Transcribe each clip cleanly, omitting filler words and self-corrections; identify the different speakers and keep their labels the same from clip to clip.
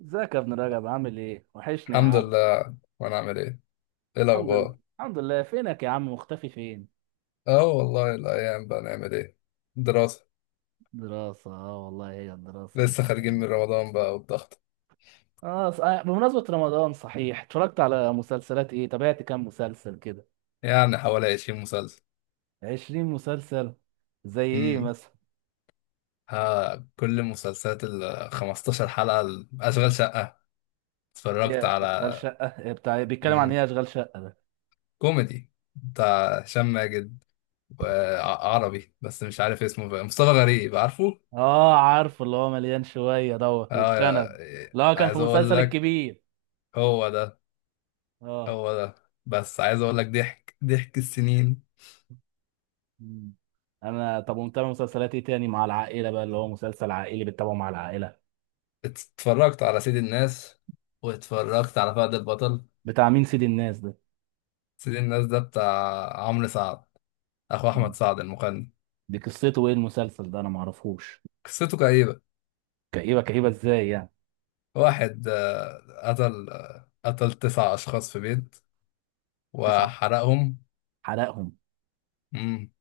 Speaker 1: ازيك يا ابن رجب؟ عامل ايه؟ وحشني يا
Speaker 2: الحمد
Speaker 1: عم.
Speaker 2: لله. وانا عامل ايه؟ ايه
Speaker 1: الحمد لله
Speaker 2: الاخبار؟
Speaker 1: الحمد لله، فينك يا عم؟ مختفي فين؟
Speaker 2: اه، والله الايام بقى، نعمل ايه؟ دراسة.
Speaker 1: دراسة، اه والله هي الدراسة اللي
Speaker 2: لسه
Speaker 1: بتبقى.
Speaker 2: خارجين من رمضان بقى والضغط.
Speaker 1: بمناسبة رمضان صحيح، اتفرجت على مسلسلات ايه؟ تابعت كام مسلسل كده؟
Speaker 2: يعني حوالي 20 مسلسل.
Speaker 1: 20 مسلسل. زي ايه
Speaker 2: امم
Speaker 1: مثلا؟
Speaker 2: ها، كل مسلسلات ال 15 حلقة اشغال شقة اتفرجت
Speaker 1: ايه اشغال
Speaker 2: على.
Speaker 1: شقة؟ إيه بتاع، بيتكلم عن
Speaker 2: امم
Speaker 1: ايه اشغال شقة؟
Speaker 2: كوميدي بتاع هشام ماجد، وعربي بس مش عارف اسمه بقى، مصطفى غريب عارفه.
Speaker 1: اه عارف، اللي هو مليان شوية دوت
Speaker 2: اه،
Speaker 1: وبشنب. اللي هو كان في
Speaker 2: عايز اقول
Speaker 1: مسلسل
Speaker 2: لك.
Speaker 1: الكبير.
Speaker 2: هو ده،
Speaker 1: اه.
Speaker 2: هو ده. بس عايز اقول لك، ضحك ضحك السنين.
Speaker 1: مم. انا طب، ومتابع مسلسلات ايه تاني مع العائلة بقى، اللي هو مسلسل عائلي بتتابعه مع العائلة.
Speaker 2: اتفرجت على سيد الناس، واتفرجت على فهد البطل.
Speaker 1: بتاع مين سيد الناس ده؟
Speaker 2: سيد الناس ده بتاع عمرو سعد، اخو احمد
Speaker 1: مم.
Speaker 2: سعد المغني.
Speaker 1: دي قصته ايه المسلسل ده؟ انا معرفوش.
Speaker 2: قصته كئيبة.
Speaker 1: كئيبه، كئيبه ازاي يعني؟
Speaker 2: واحد قتل، قتل تسع اشخاص في بيت
Speaker 1: تسع.
Speaker 2: وحرقهم.
Speaker 1: حلقهم.
Speaker 2: مم.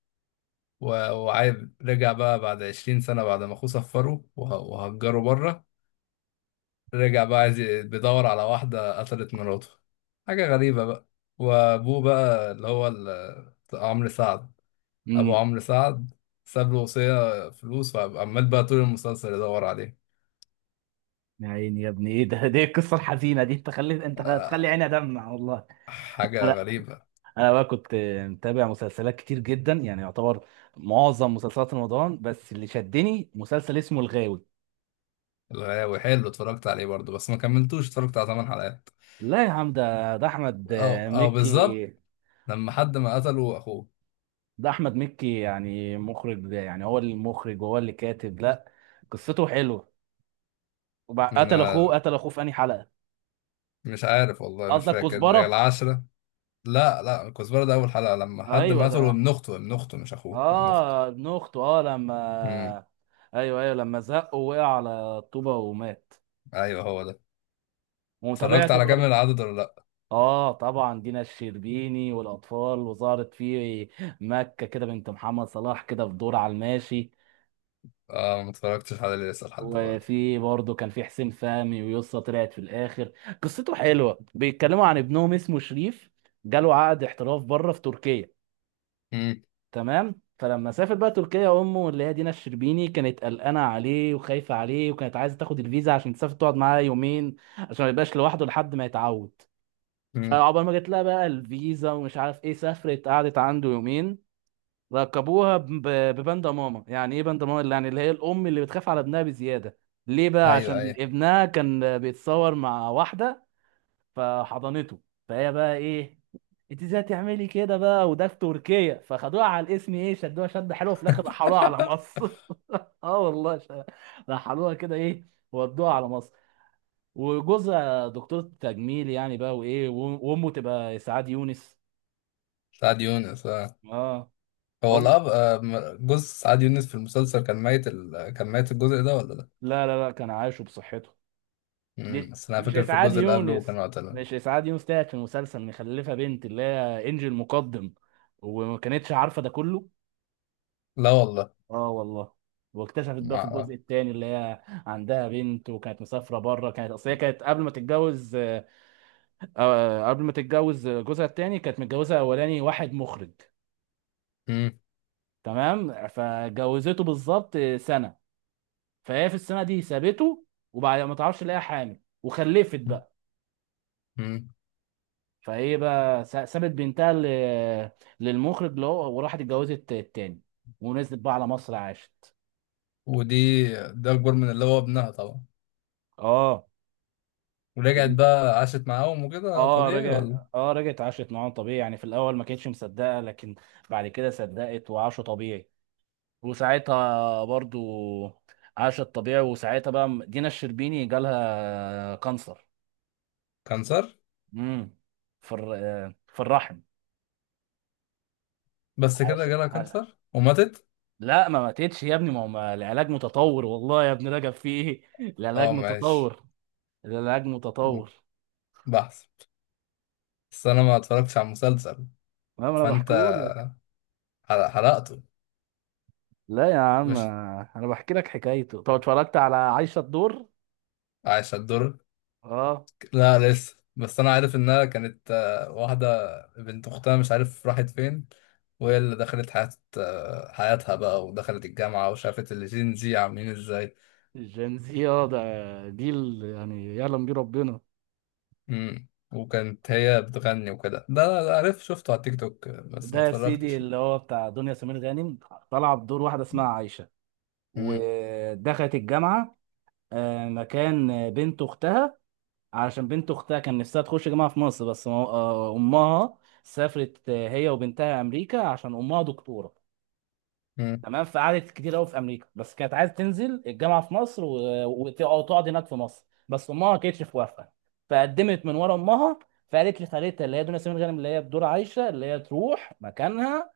Speaker 2: وعايز، رجع بقى بعد 20 سنة بعد ما اخوه سفره وهجره بره. رجع بقى عايز بيدور على واحدة قتلت مراته. حاجة غريبة بقى. وابوه بقى، اللي هو عمرو سعد، ابو
Speaker 1: امم
Speaker 2: عمرو سعد، ساب له وصية فلوس، وعمال بقى طول المسلسل يدور عليه.
Speaker 1: يا عيني يا ابني، ايه ده، دي القصه الحزينه دي؟ انت خليت، انت هتخلي
Speaker 2: آه،
Speaker 1: عيني ادمع والله.
Speaker 2: حاجة
Speaker 1: انا
Speaker 2: غريبة.
Speaker 1: انا بقى كنت متابع مسلسلات كتير جدا يعني، يعتبر معظم مسلسلات رمضان، بس اللي شدني مسلسل اسمه الغاوي.
Speaker 2: الغاوي حلو، اتفرجت عليه برضه بس ما كملتوش، اتفرجت على ثمان حلقات.
Speaker 1: لا يا عم، ده احمد
Speaker 2: او، او بالظبط.
Speaker 1: مكي.
Speaker 2: لما حد ما قتله اخوه.
Speaker 1: ده احمد مكي، يعني مخرج، يعني هو المخرج وهو اللي كاتب. لا، قصته حلوه. قتل اخوه،
Speaker 2: ما-
Speaker 1: قتل اخوه في انهي حلقه؟
Speaker 2: مش عارف والله، مش
Speaker 1: قصدك
Speaker 2: فاكر اللي هي
Speaker 1: كزبره؟
Speaker 2: العشرة. لا، لا، الكزبرة ده اول حلقة لما حد
Speaker 1: ايوه
Speaker 2: ما قتله
Speaker 1: ده.
Speaker 2: ابن اخته. ابن اخته، مش اخوه، ابن اخته.
Speaker 1: اه ابن اخته، اه لما.
Speaker 2: امم
Speaker 1: ايوه ايوه لما زق ووقع على الطوبه ومات.
Speaker 2: ايوه، هو ده. اتفرجت
Speaker 1: وتابعت
Speaker 2: على كامل
Speaker 1: برضه؟
Speaker 2: العدد ولا لا؟
Speaker 1: اه طبعا، دينا الشربيني والاطفال، وظهرت في مكه كده بنت محمد صلاح كده في دور على الماشي.
Speaker 2: اه، ما اتفرجتش على اللي لسه لحد دلوقتي.
Speaker 1: وفي برضه كان في حسين فهمي، ويسطا طلعت في الاخر. قصته حلوه، بيتكلموا عن ابنهم اسمه شريف، جاله عقد احتراف بره في تركيا.
Speaker 2: امم
Speaker 1: تمام، فلما سافر بقى تركيا، امه اللي هي دينا الشربيني كانت قلقانه عليه وخايفه عليه، وكانت عايزه تاخد الفيزا عشان تسافر تقعد معاه يومين، عشان ما يبقاش لوحده لحد ما يتعود.
Speaker 2: امم
Speaker 1: فعقبال ما جت لها بقى الفيزا ومش عارف ايه، سافرت قعدت عنده يومين. ركبوها بباندا ماما. يعني ايه باندا ماما؟ يعني اللي هي الام اللي بتخاف على ابنها بزياده. ليه بقى؟
Speaker 2: ايوه،
Speaker 1: عشان
Speaker 2: ايوه.
Speaker 1: ابنها كان بيتصور مع واحده، فحضنته. فهي بقى ايه، انت ازاي تعملي كده بقى؟ وده في تركيا. فخدوها على الاسم ايه، شدوها شد حلوه في الاخر، رحلوها على مصر. اه والله ش- رحلوها كده ايه، ودوها على مصر. وجوزها دكتور تجميل يعني بقى، وامه تبقى اسعاد يونس.
Speaker 2: سعد يونس. آه.
Speaker 1: اه
Speaker 2: هو
Speaker 1: ام
Speaker 2: الأب، جوز سعاد يونس في المسلسل كان ميت، كان ميت الجزء ده ولا لا؟
Speaker 1: لا لا لا، كان عايشه بصحته. دي
Speaker 2: بس أنا
Speaker 1: مش
Speaker 2: فاكر في
Speaker 1: اسعاد
Speaker 2: الجزء اللي قبله
Speaker 1: يونس.
Speaker 2: كان قتله.
Speaker 1: مش اسعاد يونس تاعت في المسلسل، مخلفه بنت اللي هي انجي المقدم. وما كانتش عارفه ده كله.
Speaker 2: لا والله،
Speaker 1: اه والله. واكتشفت
Speaker 2: ما
Speaker 1: بقى في
Speaker 2: أعرف.
Speaker 1: الجزء الثاني اللي هي عندها بنت، وكانت مسافره بره. كانت اصل هي كانت قبل ما تتجوز قبل ما تتجوز جوزها الثاني كانت متجوزه اولاني واحد مخرج.
Speaker 2: امم
Speaker 1: تمام، فجوزته بالظبط سنه. فهي في السنه دي سابته. وبعد ما تعرفش لقاها حامل وخلفت بقى.
Speaker 2: امم
Speaker 1: فهي بقى سابت بنتها للمخرج اللي هو، وراحت اتجوزت التاني. ونزلت بقى على مصر عاشت.
Speaker 2: ودي، ده أكبر من اللي هو ابنها طبعا.
Speaker 1: اه.
Speaker 2: ورجعت بقى عاشت معاهم، وكده طبيعي ولا؟
Speaker 1: رجعت عاشت معاهم طبيعي، يعني في الاول ما كانتش مصدقه، لكن بعد كده صدقت وعاشوا طبيعي. وساعتها برضو عاشت طبيعي، وساعتها بقى دينا الشربيني جالها كانسر.
Speaker 2: كانسر.
Speaker 1: امم. في الرحم.
Speaker 2: بس كده
Speaker 1: عش...
Speaker 2: جالها
Speaker 1: عش...
Speaker 2: كانسر وماتت؟
Speaker 1: لا، ما ماتتش يا ابني، ما هو العلاج متطور والله، يا ابني رجب في ايه. العلاج
Speaker 2: اه ماشي.
Speaker 1: متطور. العلاج متطور.
Speaker 2: بحث. بس أنا ما اتفرجتش على المسلسل.
Speaker 1: ما انا
Speaker 2: فأنت
Speaker 1: بحكيهولك.
Speaker 2: حرقته.
Speaker 1: لا يا عم،
Speaker 2: مش
Speaker 1: انا بحكي لك حكايته. طب اتفرجت على عايشة الدور؟
Speaker 2: عايش الدور.
Speaker 1: اه.
Speaker 2: لا لسه، بس انا عارف انها كانت واحده، بنت اختها مش عارف راحت فين، وهي اللي دخلت حياة، حياتها بقى، ودخلت الجامعه وشافت الجين زي عاملين ازاي.
Speaker 1: الجنزية ده جيل يعني، يعلم بيه ربنا.
Speaker 2: وكانت هي بتغني وكده ده. لا لا، عارف، شفته على تيك توك بس
Speaker 1: ده
Speaker 2: ما
Speaker 1: يا سيدي
Speaker 2: اتفرجتش لا.
Speaker 1: اللي هو بتاع دنيا سمير غانم، طلع بدور واحدة اسمها عايشة،
Speaker 2: امم
Speaker 1: ودخلت الجامعة مكان بنت أختها. علشان بنت أختها كان نفسها تخش جامعة في مصر، بس ما- آه، أمها سافرت هي وبنتها أمريكا، عشان أمها دكتورة.
Speaker 2: امم
Speaker 1: تمام، فقعدت كتير قوي في امريكا، بس كانت عايزه تنزل الجامعه في مصر أو تقعد هناك في مصر، بس امها ما كانتش موافقه. فقدمت من ورا امها. فقالت لخالتها اللي هي دنيا سمير غانم اللي هي بدور عايشه اللي هي تروح مكانها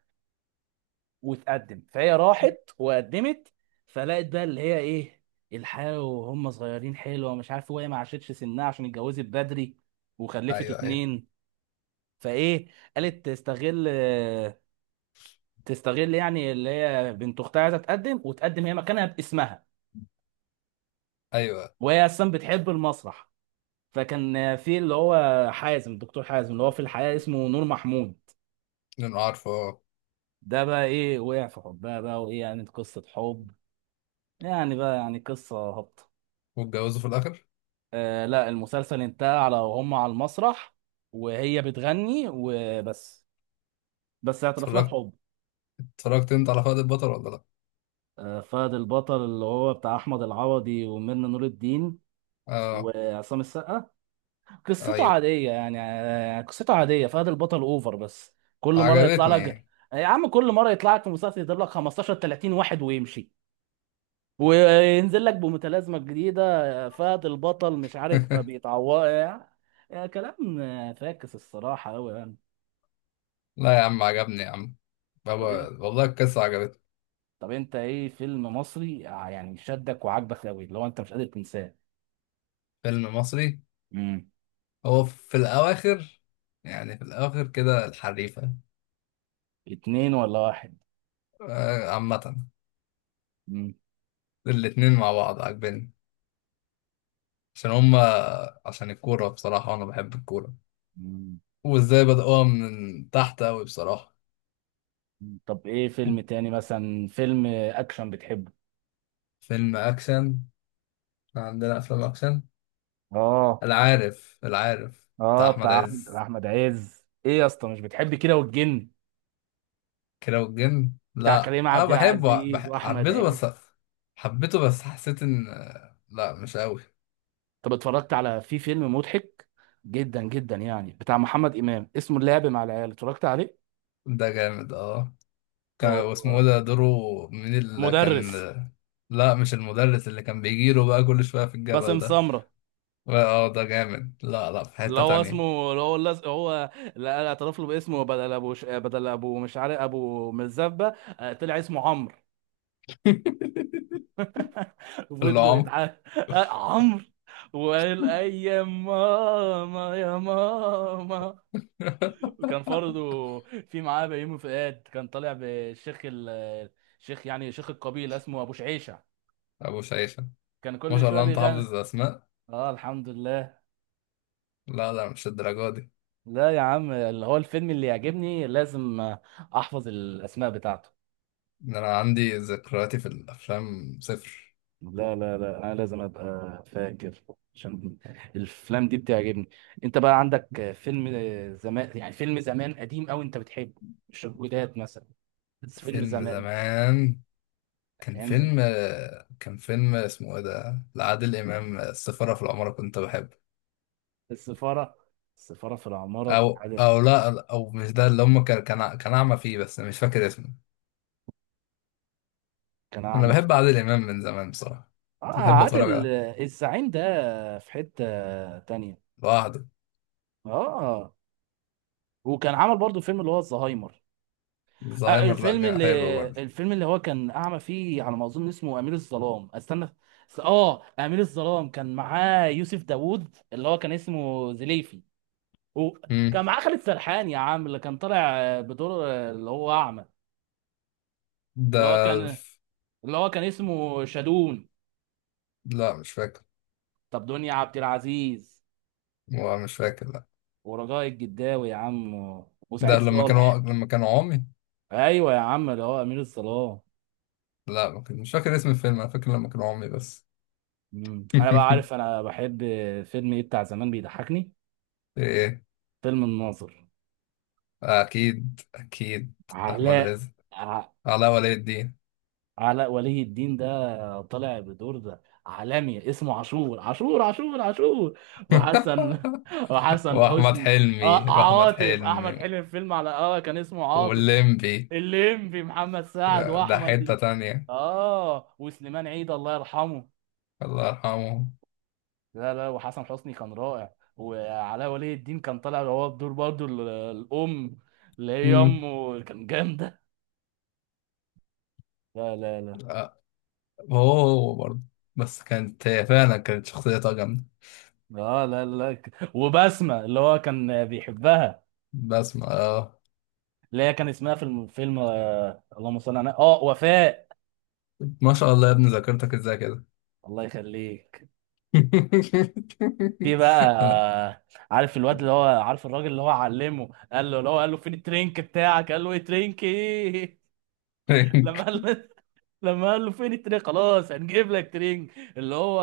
Speaker 1: وتقدم. فهي راحت وقدمت. فلقت بقى اللي هي ايه، الحياه وهم صغيرين حلوه ومش عارف، وهي ما عاشتش سنها عشان اتجوزت بدري وخلفت
Speaker 2: ايوه، ايوه.
Speaker 1: اتنين. فايه، قالت تستغل، تستغل يعني اللي هي بنت اختها عايزه تقدم، وتقدم هي مكانها باسمها.
Speaker 2: ايوه،
Speaker 1: وهي اصلا بتحب المسرح. فكان في اللي هو حازم، الدكتور حازم اللي هو في الحقيقه اسمه نور محمود.
Speaker 2: انا عارفه. آه.
Speaker 1: ده بقى ايه وقع في حبها بقى وايه يعني، قصه حب، يعني بقى يعني قصه هابطه.
Speaker 2: واتجوزوا في الاخر؟
Speaker 1: آه لا، المسلسل انتهى على وهم على المسرح وهي بتغني وبس. بس اعترف لها
Speaker 2: اتفرجت
Speaker 1: بحب.
Speaker 2: اتفرجت انت على فهد البطل ولا لا؟
Speaker 1: آه، فهد البطل اللي هو بتاع احمد العوضي وميرنا نور الدين
Speaker 2: اه.
Speaker 1: وعصام السقا. قصته
Speaker 2: ايوه،
Speaker 1: عادية يعني، قصته عادية. فهد البطل اوفر بس. كل مرة يطلع لك،
Speaker 2: عجبتني.
Speaker 1: يا عم كل مرة يطلع لك في مسلسل، يضرب لك 15 30 واحد ويمشي، وينزل لك بمتلازمة جديدة. فهد البطل مش عارف ما بيتعوض يعني. يعني كلام فاكس الصراحة أوي يعني.
Speaker 2: لا يا عم، عجبني يا عم
Speaker 1: طب
Speaker 2: بابا،
Speaker 1: انت
Speaker 2: والله القصه عجبتني.
Speaker 1: طب انت ايه فيلم مصري يعني شدك وعجبك أوي اللي هو انت مش قادر تنساه؟
Speaker 2: فيلم مصري.
Speaker 1: امم
Speaker 2: هو في الأواخر، يعني في الأواخر كده، الحريفة.
Speaker 1: اتنين ولا واحد؟
Speaker 2: عامة
Speaker 1: امم
Speaker 2: الاتنين مع بعض عاجبني، عشان هما، عشان الكورة بصراحة وأنا بحب الكورة،
Speaker 1: أمم.
Speaker 2: وإزاي بدأوها من تحت أوي بصراحة.
Speaker 1: طب ايه فيلم تاني مثلا، فيلم اكشن بتحبه؟
Speaker 2: فيلم أكشن. إحنا عندنا أفلام أكشن.
Speaker 1: اه.
Speaker 2: العارف بتاع
Speaker 1: اه
Speaker 2: أحمد
Speaker 1: بتاع احمد
Speaker 2: عز،
Speaker 1: أحمد عز، ايه يا اسطى مش بتحب كده، والجن
Speaker 2: كيرة والجن؟
Speaker 1: بتاع
Speaker 2: لا
Speaker 1: كريم
Speaker 2: أنا
Speaker 1: عبد
Speaker 2: بحبه،
Speaker 1: العزيز
Speaker 2: بح...
Speaker 1: واحمد
Speaker 2: حبيته
Speaker 1: عز.
Speaker 2: بس. حبيته، بس حسيت إن، لا مش أوي.
Speaker 1: طب اتفرجت على، في فيلم مضحك جدا جدا يعني بتاع محمد امام اسمه اللعب مع العيال، اتفرجت عليه؟
Speaker 2: ده جامد اه. كان
Speaker 1: هو
Speaker 2: واسمه إيه ده دوره، من اللي كان؟
Speaker 1: مدرس.
Speaker 2: لا مش المدرس، اللي كان بيجيله بقى كل شوية في الجبل
Speaker 1: باسم
Speaker 2: ده.
Speaker 1: سمرة.
Speaker 2: اه ده جامد. لا لا، في
Speaker 1: اللي
Speaker 2: حتة
Speaker 1: هو
Speaker 2: تانية.
Speaker 1: اسمه، اللي هو هو اللي اعترف له باسمه بدل بدل ابو، مش عارف، ابو مزبه. طلع اسمه عمرو. وفضلوا
Speaker 2: اللعام.
Speaker 1: يتعاملوا عمرو. وقال اي يا ماما يا ماما. وكان برضه في معاه بيومي فؤاد، كان طالع بالشيخ الشيخ يعني، شيخ القبيله اسمه ابو شعيشه.
Speaker 2: أبو شيشة.
Speaker 1: كان
Speaker 2: ما
Speaker 1: كل
Speaker 2: شاء
Speaker 1: شويه
Speaker 2: الله أنت
Speaker 1: بيغني.
Speaker 2: حافظ أسماء.
Speaker 1: اه الحمد لله.
Speaker 2: لا لا، مش الدرجة دي.
Speaker 1: لا يا عم، اللي هو الفيلم اللي يعجبني لازم احفظ الاسماء بتاعته.
Speaker 2: ده أنا عندي ذكرياتي في الأفلام صفر.
Speaker 1: لا لا لا، انا لازم ابقى فاكر، عشان الافلام دي بتعجبني. انت بقى عندك فيلم زمان يعني، فيلم زمان قديم قوي انت بتحبه؟ مش الجداد مثلا، بس فيلم
Speaker 2: فيلم
Speaker 1: زمان.
Speaker 2: زمان. كان
Speaker 1: ايام زمان.
Speaker 2: فيلم كان فيلم اسمه إيه ده، لعادل إمام، السفارة في العمارة، كنت بحبه.
Speaker 1: السفاره. السفاره في العماره.
Speaker 2: او،
Speaker 1: عادل.
Speaker 2: او لا، او مش ده، اللي هم كان اعمى فيه، بس مش فاكر اسمه.
Speaker 1: كان
Speaker 2: انا
Speaker 1: اعمى
Speaker 2: بحب
Speaker 1: فيه.
Speaker 2: عادل امام من زمان بصراحه.
Speaker 1: اه.
Speaker 2: كنت بحب اتفرج
Speaker 1: عادل
Speaker 2: على،
Speaker 1: الزعيم ده في حته تانية.
Speaker 2: لوحده.
Speaker 1: اه. وكان عمل برضو فيلم اللي هو الزهايمر.
Speaker 2: زهايمر، لا
Speaker 1: الفيلم،
Speaker 2: حلو
Speaker 1: اللي
Speaker 2: برضه.
Speaker 1: الفيلم اللي هو كان اعمى فيه على ما اظن اسمه امير الظلام. استنى اه، امير الظلام كان معاه يوسف داوود اللي هو كان اسمه زليفي. وكان
Speaker 2: امم
Speaker 1: معاه خالد سرحان يا عم، اللي كان طالع بدور اللي هو اعمى،
Speaker 2: ده
Speaker 1: اللي هو كان
Speaker 2: ف-
Speaker 1: اللي هو كان اسمه شادون.
Speaker 2: لا مش فاكر.
Speaker 1: طب دنيا عبد العزيز،
Speaker 2: هو مش فاكر لا.
Speaker 1: ورجاء الجداوي يا عم،
Speaker 2: ده
Speaker 1: وسعيد
Speaker 2: لما كانوا
Speaker 1: صالح.
Speaker 2: لما كانوا عمي.
Speaker 1: ايوه يا عم، اللي هو امير الظلام.
Speaker 2: لا ما كان- مش فاكر اسم الفيلم، انا فاكر لما كانوا عمي بس.
Speaker 1: انا بقى عارف، انا بحب فيلم ايه بتاع زمان بيضحكني؟
Speaker 2: ايه؟
Speaker 1: فيلم الناظر.
Speaker 2: اكيد، اكيد. احمد
Speaker 1: علاء
Speaker 2: رزق.
Speaker 1: ع-
Speaker 2: علاء ولي الدين.
Speaker 1: علاء ولي الدين. ده طالع بدور ده عالمي اسمه عاشور عاشور عاشور عاشور. وحسن وحسن
Speaker 2: واحمد
Speaker 1: حسني. اه
Speaker 2: حلمي واحمد
Speaker 1: عاطف، احمد
Speaker 2: حلمي
Speaker 1: حلمي في فيلم على كان اسمه عاطف.
Speaker 2: واللمبي.
Speaker 1: الليمبي، محمد سعد
Speaker 2: ده
Speaker 1: واحمد.
Speaker 2: حتة تانية.
Speaker 1: اه وسليمان عيد الله يرحمه.
Speaker 2: الله يرحمه.
Speaker 1: لا لا، وحسن حسني كان رائع، وعلاء ولي الدين كان طالع هو بدور برضه الام اللي هي
Speaker 2: امم
Speaker 1: امه كان جامده. لا لا لا.
Speaker 2: آه، هو، هو برضه. بس كانت هي فعلا كانت شخصيتها جامدة.
Speaker 1: اه لا لا لا وبسمة اللي هو كان بيحبها.
Speaker 2: بس ما. آه.
Speaker 1: اللي هي كان اسمها في الفيلم آه، اللهم صل على، اه وفاء.
Speaker 2: ما شاء الله يا ابني، ذاكرتك ازاي كده؟
Speaker 1: الله يخليك. في بقى
Speaker 2: أنا
Speaker 1: عارف الواد اللي هو، عارف الراجل اللي هو علمه، قال له اللي هو قال له فين الترينك بتاعك؟ قال له ايه ترينك ايه. لما قال له لما قال له فين الترينك، خلاص هنجيب لك ترينك. اللي هو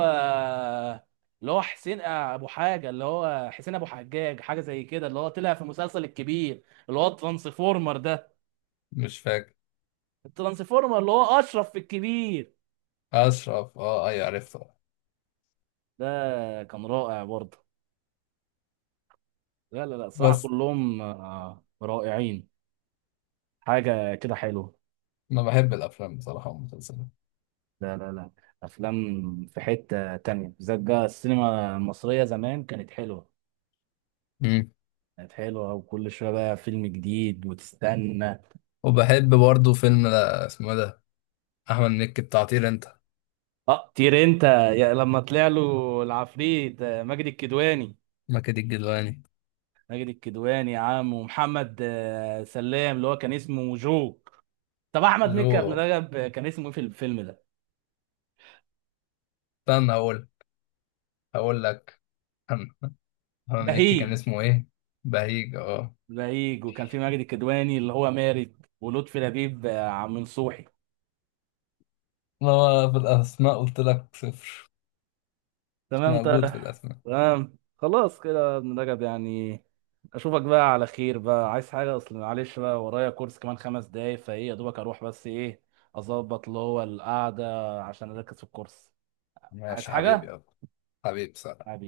Speaker 1: اللي هو حسين ابو حاجه، اللي هو حسين ابو حجاج، حاجه زي كده، اللي هو طلع في مسلسل الكبير، اللي هو الترانسفورمر ده.
Speaker 2: مش فاكر.
Speaker 1: الترانسفورمر اللي هو اشرف في الكبير
Speaker 2: أشرف اه، أي عرفته.
Speaker 1: ده، كان رائع برضه. لا لا لا، الصراحه
Speaker 2: بس
Speaker 1: كلهم رائعين. حاجه كده حلوه.
Speaker 2: أنا بحب الأفلام بصراحة والمسلسلات.
Speaker 1: لا لا لا، افلام في حته تانية، بالذات بقى السينما المصريه زمان كانت حلوه.
Speaker 2: مم.
Speaker 1: كانت حلوه، وكل شويه بقى فيلم جديد وتستنى.
Speaker 2: وبحب برضه فيلم، اسمه إيه ده، أحمد مكي بتاع طير أنت.
Speaker 1: اه طير انت، يا لما طلع له العفريت ماجد الكدواني.
Speaker 2: مكي الجدواني.
Speaker 1: ماجد الكدواني يا عم، ومحمد سلام اللي هو كان اسمه جو. طب احمد مكي يا ابن
Speaker 2: جو.
Speaker 1: رجب، كان اسمه ايه في الفيلم ده؟
Speaker 2: استنى أقول لك، هارون مكي كان
Speaker 1: بهيج.
Speaker 2: اسمه ايه؟ بهيج اه.
Speaker 1: بهيج، وكان في ماجد الكدواني اللي هو مارد، ولطفي لبيب عم نصوحي.
Speaker 2: ما هو في الاسماء قلت لك صفر. مش
Speaker 1: تمام
Speaker 2: موجود
Speaker 1: طيب.
Speaker 2: في الاسماء.
Speaker 1: تمام خلاص كده يا ابن رجب يعني، اشوفك بقى على خير بقى. عايز حاجه؟ اصل معلش بقى ورايا كورس كمان 5 دقايق، فايه يا دوبك اروح، بس ايه اظبط اللي هو القعده، عشان اركز في الكورس. عايز
Speaker 2: ماشي حبيبي
Speaker 1: حاجه؟
Speaker 2: يابا. حبيبي صح.
Speaker 1: حبيبي.